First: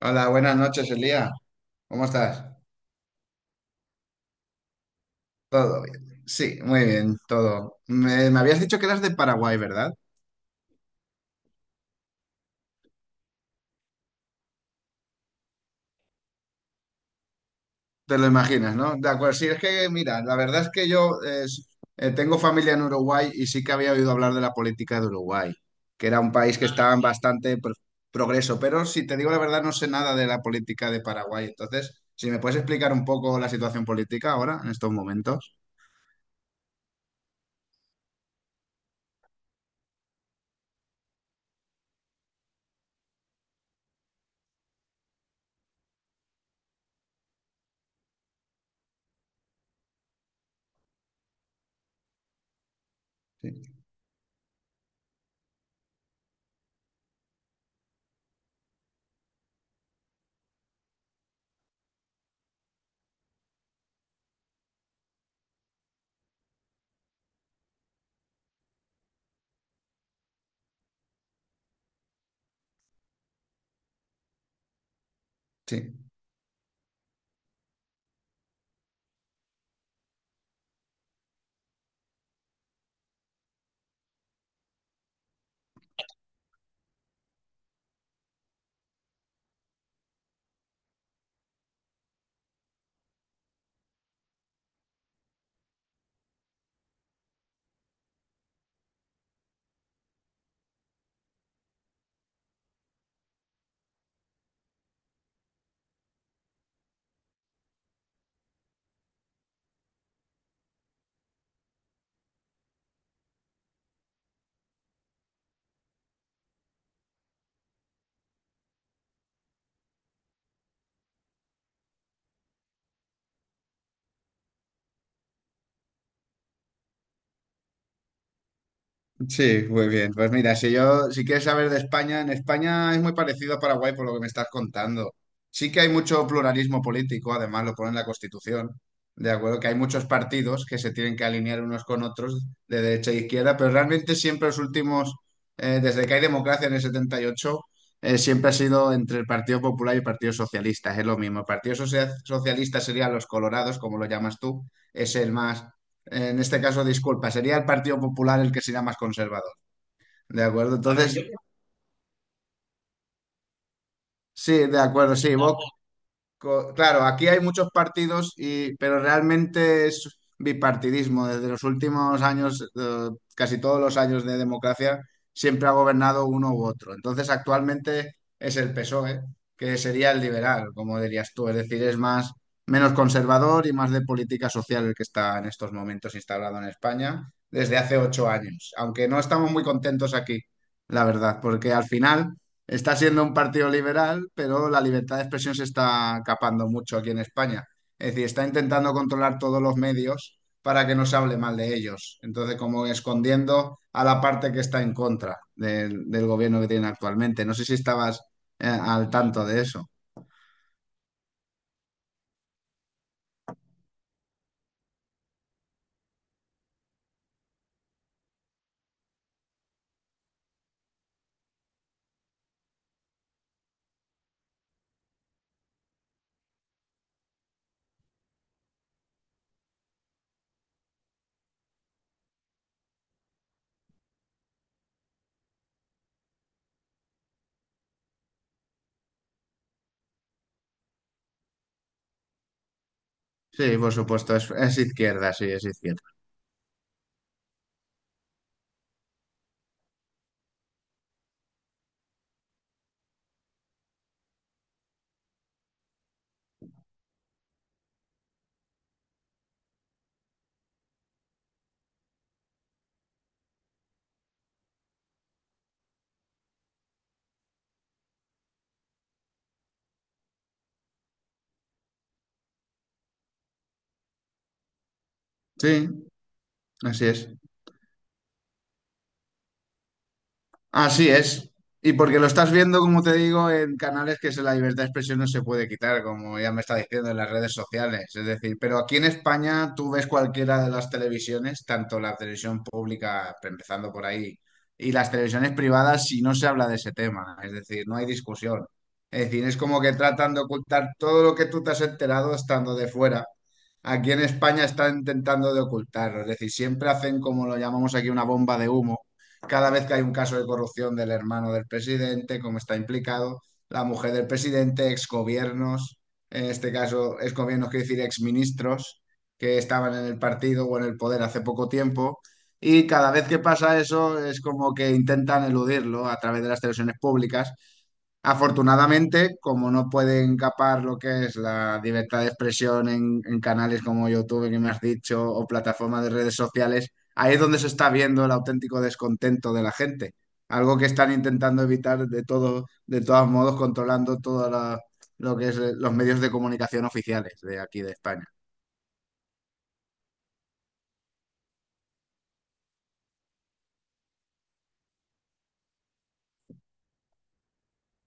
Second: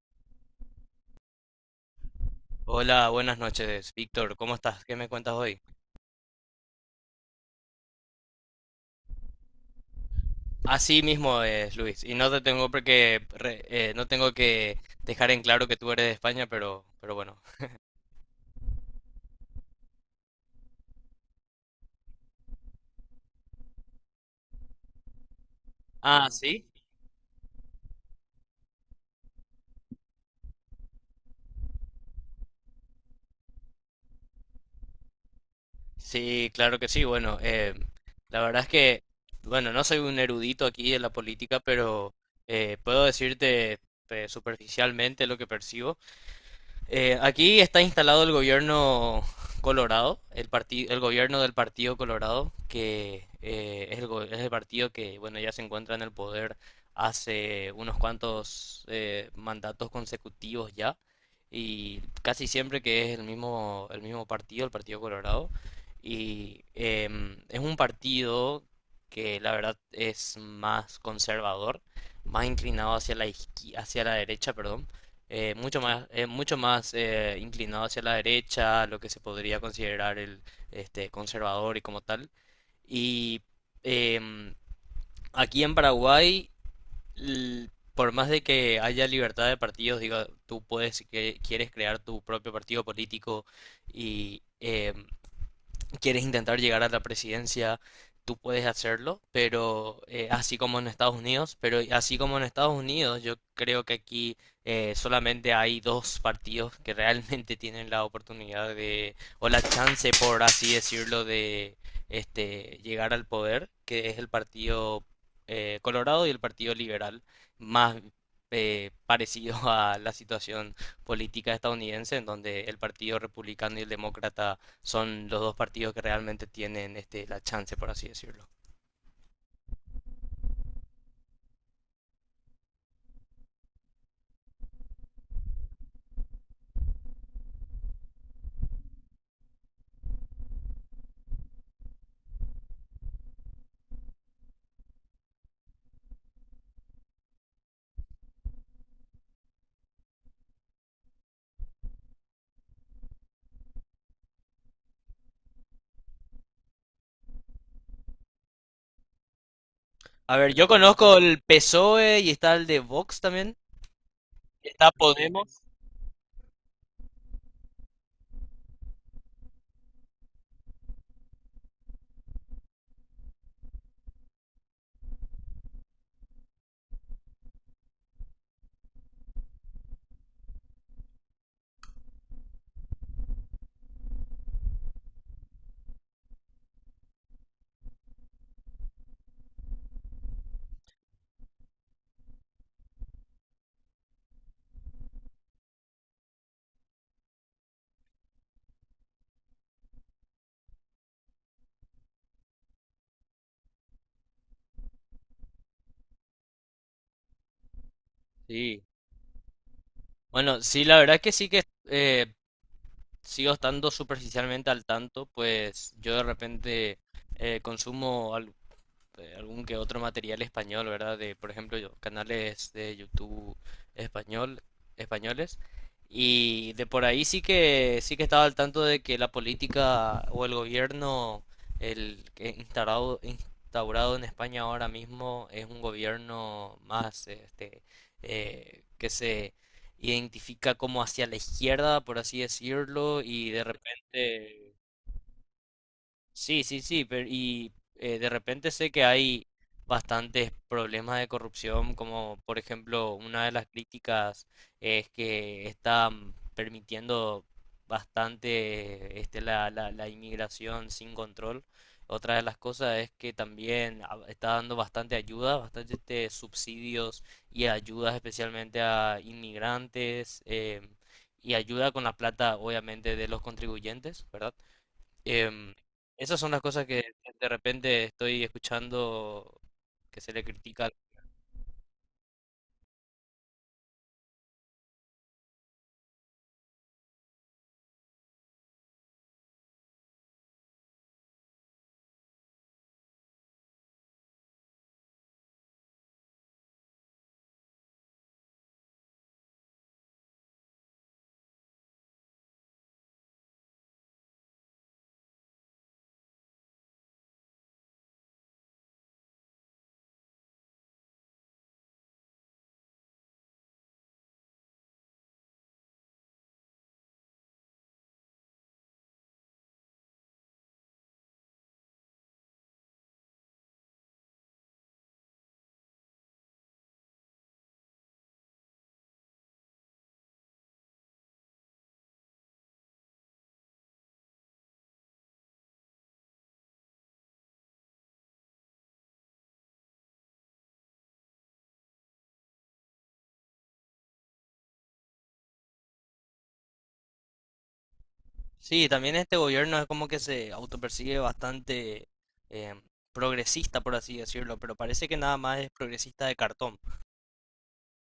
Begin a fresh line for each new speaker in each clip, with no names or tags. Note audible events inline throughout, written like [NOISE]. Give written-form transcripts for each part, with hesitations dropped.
Hola, buenas noches, Elía. ¿Cómo estás?
Hola, buenas noches, Víctor. ¿Cómo estás? ¿Qué me cuentas hoy?
Todo bien. Sí, muy bien, todo. Me habías dicho que eras de Paraguay, ¿verdad?
Así mismo es, Luis. Y no te tengo porque no tengo que dejar en claro que tú eres de España, pero bueno.
Te lo imaginas, ¿no? De acuerdo, sí, es que, mira, la verdad es que yo tengo familia en Uruguay y sí que había oído hablar de la política de Uruguay, que era
Ah,
un país que
sí.
estaba en progreso, pero si te digo la verdad, no sé nada de la política de Paraguay. Entonces, si me puedes explicar un poco la situación política ahora, en estos momentos.
Sí, claro que sí. Bueno, la verdad es que, bueno, no soy un erudito aquí de la política, pero puedo decirte superficialmente lo que percibo. Aquí está instalado el gobierno Colorado, el partido, el gobierno del Partido Colorado, que
Sí.
es el, es el partido que, bueno, ya se encuentra en el poder hace unos cuantos mandatos consecutivos ya, y casi siempre que es el mismo partido, el Partido Colorado, y es un partido que la verdad es más conservador, más inclinado hacia hacia la derecha, perdón, mucho
Sí.
más, es mucho más inclinado hacia la derecha, lo que se podría considerar el este, conservador y como tal. Y em, aquí en Paraguay, por más de que haya libertad de partidos, digo, quieres crear tu propio partido político y quieres intentar llegar a la presidencia, tú puedes hacerlo, pero así como en Estados Unidos, pero así como en Estados Unidos, yo creo que aquí solamente hay dos partidos que realmente [LAUGHS] tienen la oportunidad de, o la chance, por así decirlo, de este, llegar al poder, que es el Partido Colorado y el Partido Liberal, más parecido [LAUGHS] a la situación política estadounidense, en donde el Partido Republicano y el Demócrata son los dos partidos que realmente tienen este, la chance, por así decirlo.
Sí, muy bien. Pues mira, si yo, si quieres saber de España, en España es muy parecido a Paraguay por lo que me estás contando. Sí que hay mucho pluralismo político, además lo pone en la Constitución, de acuerdo, que hay muchos partidos que se tienen que alinear unos con otros de derecha e izquierda, pero realmente siempre los últimos, desde que hay democracia en el 78, siempre ha sido entre el Partido Popular y el Partido Socialista, es lo mismo. El Partido Socialista serían los colorados, como lo llamas tú, es el más, en este caso, disculpa, sería el Partido Popular el que sería más conservador.
A
¿De
ver, yo
acuerdo? Entonces,
conozco el PSOE y está el de Vox también.
sí, de
Está
acuerdo, sí, no,
Podemos.
Vox. Claro, aquí hay muchos partidos, y, pero realmente es bipartidismo. Desde los últimos años, casi todos los años de democracia, siempre ha gobernado uno u otro. Entonces, actualmente es el PSOE, que sería el liberal, como dirías tú. Es decir, es más, menos conservador y más de política social el que está en estos momentos instalado en España desde hace 8 años. Aunque no estamos muy contentos aquí, la verdad, porque al final… Está siendo un partido liberal, pero la libertad de expresión se está capando mucho aquí en España. Es decir, está intentando controlar todos los medios para que no se hable mal de ellos. Entonces, como escondiendo a la parte que está en contra del, del gobierno que tienen actualmente. No sé si estabas
Sí.
al tanto de eso.
Bueno, sí, la verdad es que sí que sigo estando superficialmente al tanto, pues yo de repente eh, consumo al- algún que otro material español, ¿verdad? De, por ejemplo, canales de YouTube español, españoles. Y de por ahí sí que estaba al tanto de que la política o el gobierno el que instaurado en España ahora mismo es un gobierno más este que se identifica como hacia la izquierda, por así decirlo, y de
Sí, por supuesto,
repente.
es izquierda.
Sí, sí, sí, pero y de repente sé que hay bastantes problemas de corrupción, como por ejemplo una de las críticas es que están permitiendo bastante este, la inmigración sin control. Otra de las cosas es que también está dando bastante ayuda, bastante este, subsidios y ayudas especialmente a inmigrantes y ayuda con la plata obviamente de los contribuyentes, ¿verdad? Em,
Sí,
esas son las cosas que
así es.
de repente estoy escuchando que se le critica.
Así es. Y porque lo estás viendo, como te digo, en canales que se- la libertad de expresión no se puede quitar, como ya me está diciendo en las redes sociales. Es decir, pero aquí en España tú ves cualquiera de las televisiones, tanto la televisión pública, empezando por ahí, y las televisiones privadas, si no se habla de ese tema. Es decir, no hay discusión. Es decir, es como que tratan de ocultar todo lo que tú te has enterado estando de fuera. Aquí en España están intentando de ocultarlo. Es decir, siempre hacen como lo llamamos aquí una bomba de humo cada vez que hay un caso de corrupción del hermano del presidente, como está implicado, la mujer del presidente, exgobiernos, en este caso exgobiernos quiere decir exministros que estaban en el partido o en el poder hace poco tiempo. Y cada vez que pasa eso es como que intentan eludirlo a través de las televisiones públicas. Afortunadamente, como no pueden capar lo que es la libertad de expresión en canales como YouTube, que me has dicho, o plataformas de redes sociales, ahí es donde se está viendo el auténtico descontento de la gente. Algo que están intentando evitar de todo, de todos modos, controlando todo lo que es los medios de comunicación oficiales de aquí de España.
Sí, también este gobierno es como que se autopercibe bastante em, progresista, por así decirlo, pero parece que nada más es progresista de cartón.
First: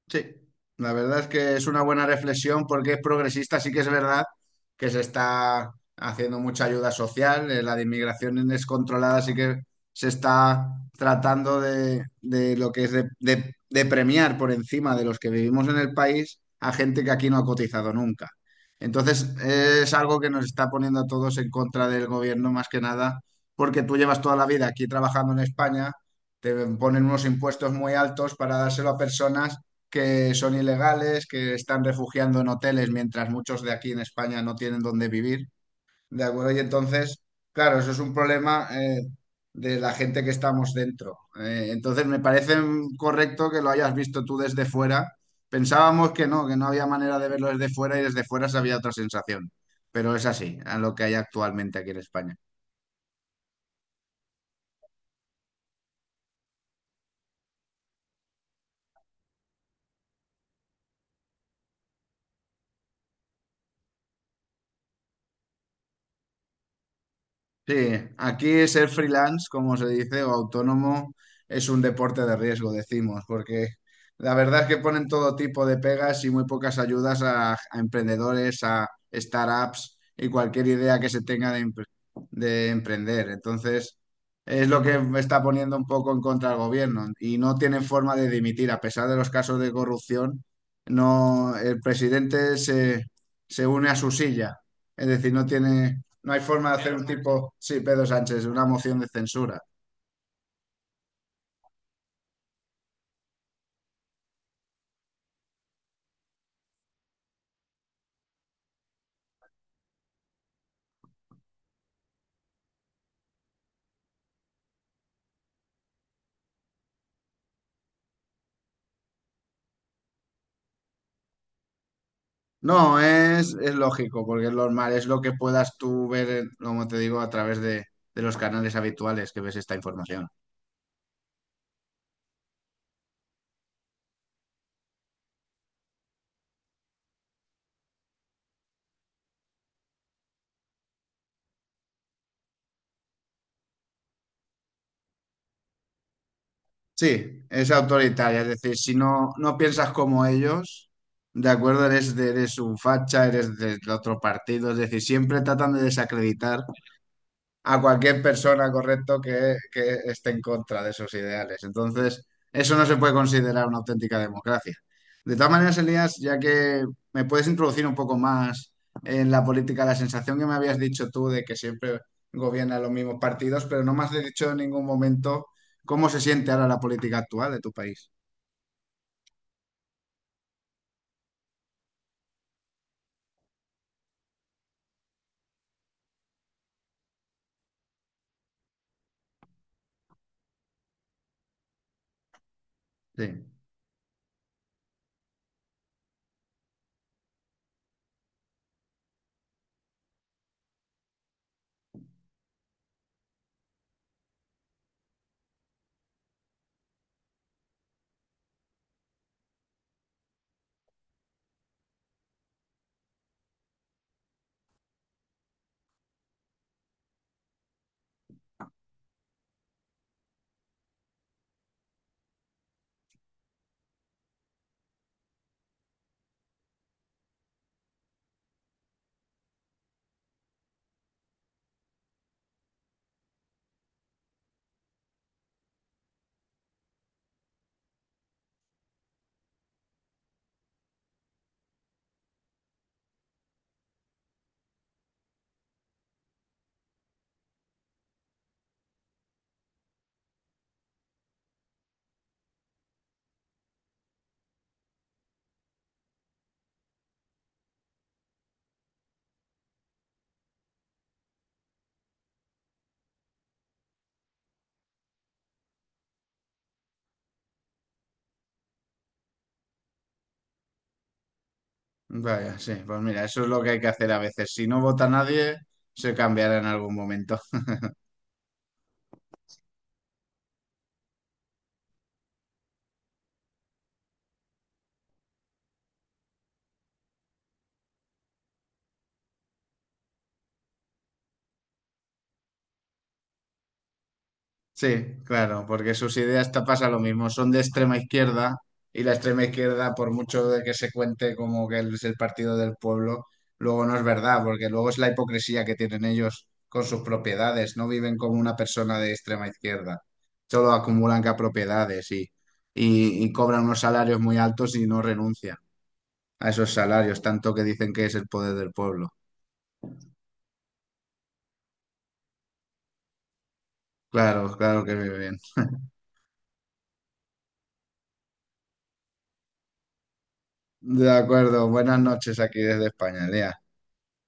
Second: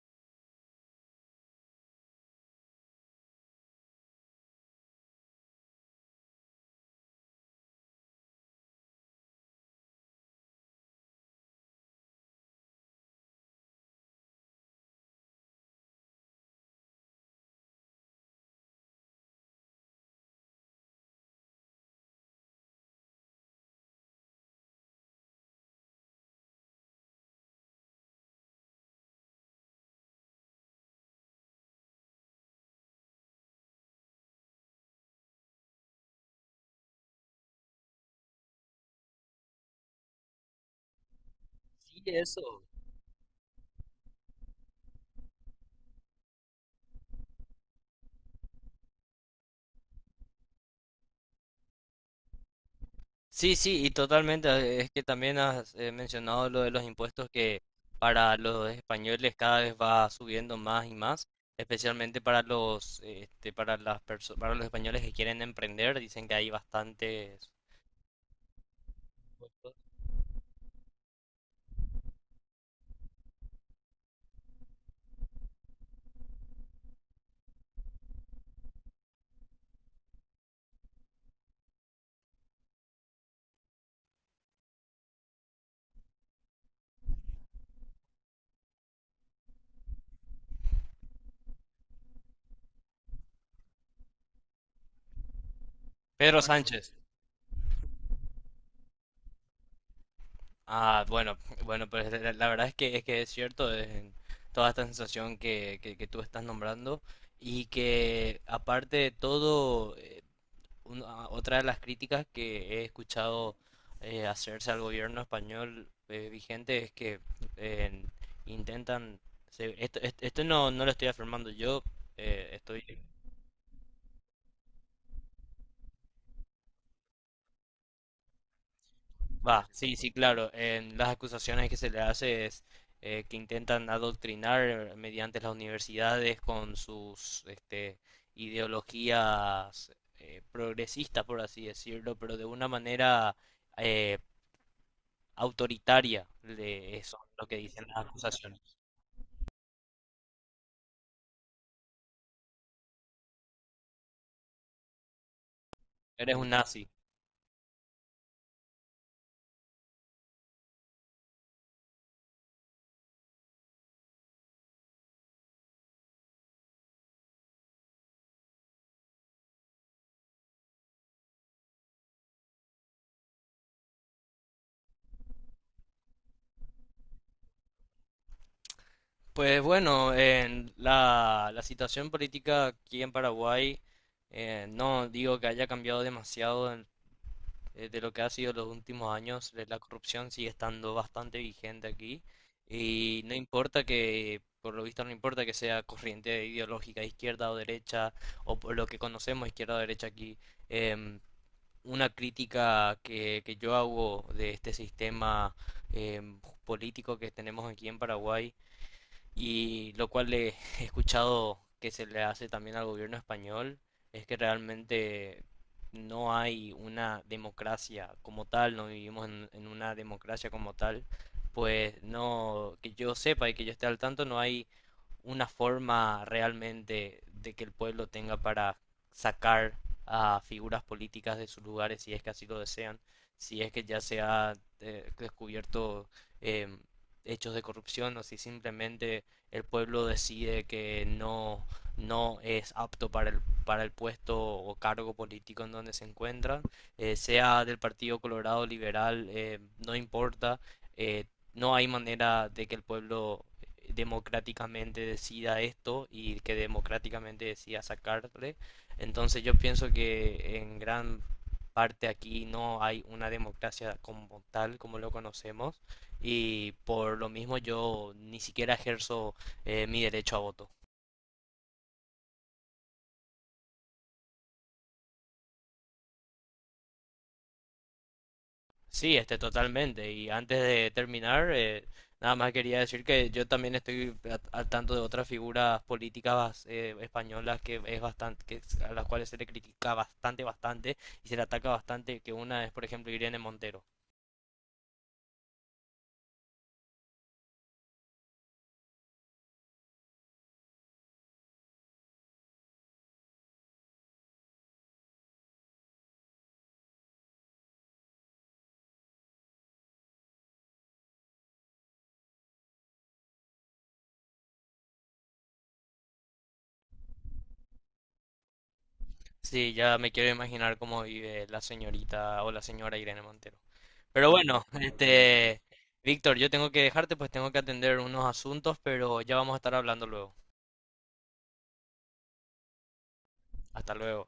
Sí, la verdad es que es una buena reflexión porque es progresista, sí que es verdad que se está haciendo mucha ayuda social, la de inmigración descontrolada sí que se está tratando de lo que es de, de premiar por encima de los que vivimos en el país a gente que aquí no ha cotizado nunca. Entonces es algo que nos está poniendo a todos en contra del gobierno más que nada porque tú llevas toda la vida aquí trabajando en España, te ponen unos impuestos muy altos para dárselo a personas que son ilegales, que están refugiando en hoteles mientras muchos de aquí en España no tienen dónde vivir, ¿de acuerdo? Y entonces, claro, eso es un problema de la gente que estamos dentro. Eh,
Sí,
entonces, me parece
eso.
correcto que lo hayas visto tú desde fuera. Pensábamos que no había manera de verlo desde fuera y desde fuera se había otra sensación, pero es así, a lo que hay actualmente aquí en España.
Sí, sí, y totalmente. Es que también has mencionado lo de los impuestos que para los españoles cada vez va subiendo más y más, especialmente para los, este, para para los españoles que quieren emprender, dicen que hay bastantes.
Sí, aquí ser freelance, como se dice, o autónomo, es un deporte de riesgo, decimos, porque la verdad es que ponen todo tipo de pegas y muy pocas ayudas a emprendedores, a startups y cualquier idea que se tenga de, de emprender. Entonces, es lo que me está poniendo un poco en contra el gobierno y no tienen forma de dimitir, a pesar de los casos de corrupción, no, el presidente se, se une a su silla, es decir, no tiene… No hay
Pedro
forma de hacer
Sánchez.
Pedro un Sánchez. Tipo, sí, Pedro Sánchez, una moción de censura.
Ah, bueno, bueno, pues la verdad es que es cierto, es toda esta sensación que, que tú estás nombrando y que aparte de todo, otra de las críticas que he escuchado hacerse al gobierno español vigente es que eh, intentan, esto no, no lo estoy afirmando yo, estoy.
No, es lógico, porque es normal, es lo que puedas tú ver, como te digo, a través de los canales habituales que ves
Va,
esta
sí, sí,
información.
claro. En las acusaciones que se le hace es que intentan adoctrinar mediante las universidades con sus este, ideologías progresistas, por así decirlo, pero de una manera eh, autoritaria. De eso es
Sí,
lo que
es
dicen las
autoritaria, es
acusaciones.
decir, si no, no piensas como ellos, de acuerdo, eres de, eres un facha, eres del otro partido, es decir, siempre tratan de
Eres un
desacreditar
nazi.
a cualquier persona, correcto, que esté en contra de esos ideales. Entonces, eso no se puede considerar una auténtica democracia. De todas maneras, Elías, ya que me puedes introducir un poco más en la política, la sensación que me habías dicho tú de que siempre gobiernan los mismos partidos, pero no me has dicho en ningún momento cómo se siente ahora la política actual de tu país.
Pues bueno, en la, la situación política aquí en Paraguay, no digo que haya cambiado demasiado de lo que ha sido los últimos años, la corrupción sigue estando bastante vigente aquí y
Sí,
no importa que, por lo visto no importa que sea corriente ideológica, izquierda o derecha, o por lo que conocemos izquierda o derecha aquí, em, una crítica que yo hago de este sistema político que tenemos aquí en Paraguay y lo cual le [LAUGHS] he escuchado que se le hace también al gobierno español es que realmente no hay una democracia como tal, no vivimos en una democracia como tal, pues no, que yo sepa y que yo esté al tanto, no hay una forma realmente de que el pueblo tenga para sacar a figuras políticas de sus lugares si es que así lo desean, si es que ya se ha descubierto em, hechos de corrupción o si simplemente el pueblo decide que no, no es apto para el puesto o cargo político en donde se encuentra, sea del Partido Colorado Liberal, no importa, eh, no hay manera de que el pueblo democráticamente decida esto y que democráticamente decida sacarle. Entonces yo pienso que en gran parte aquí no hay una democracia como tal, como lo conocemos, y por lo mismo yo ni siquiera ejerzo mi derecho a voto.
vaya, sí, pues mira, eso es lo que hay que hacer a veces. Si no vota nadie, se cambiará en algún momento.
Sí, este, totalmente. Y antes de terminar, nada más quería decir que yo también estoy al tanto de otras figuras políticas españolas que es bastante, a las cuales se le critica bastante, bastante, y se le ataca bastante. Que una es, por ejemplo, Irene Montero.
Sí, claro, porque sus ideas te pasa lo mismo, son de extrema izquierda y la extrema izquierda, por mucho de que se cuente como que es el partido del pueblo, luego no es verdad, porque luego es la hipocresía que tienen ellos con sus propiedades, no viven como una persona de extrema izquierda, solo acumulan propiedades y, y cobran unos salarios muy altos y no renuncian a esos salarios, tanto que dicen que es el poder del pueblo.
Sí, ya me quiero imaginar cómo vive la señorita o la señora Irene Montero. Pero
Claro,
bueno,
claro que viven.
este, Víctor, yo tengo que dejarte, pues tengo que atender unos asuntos, pero ya vamos a estar hablando luego.
De acuerdo, buenas noches aquí desde España, Lea.
Hasta luego.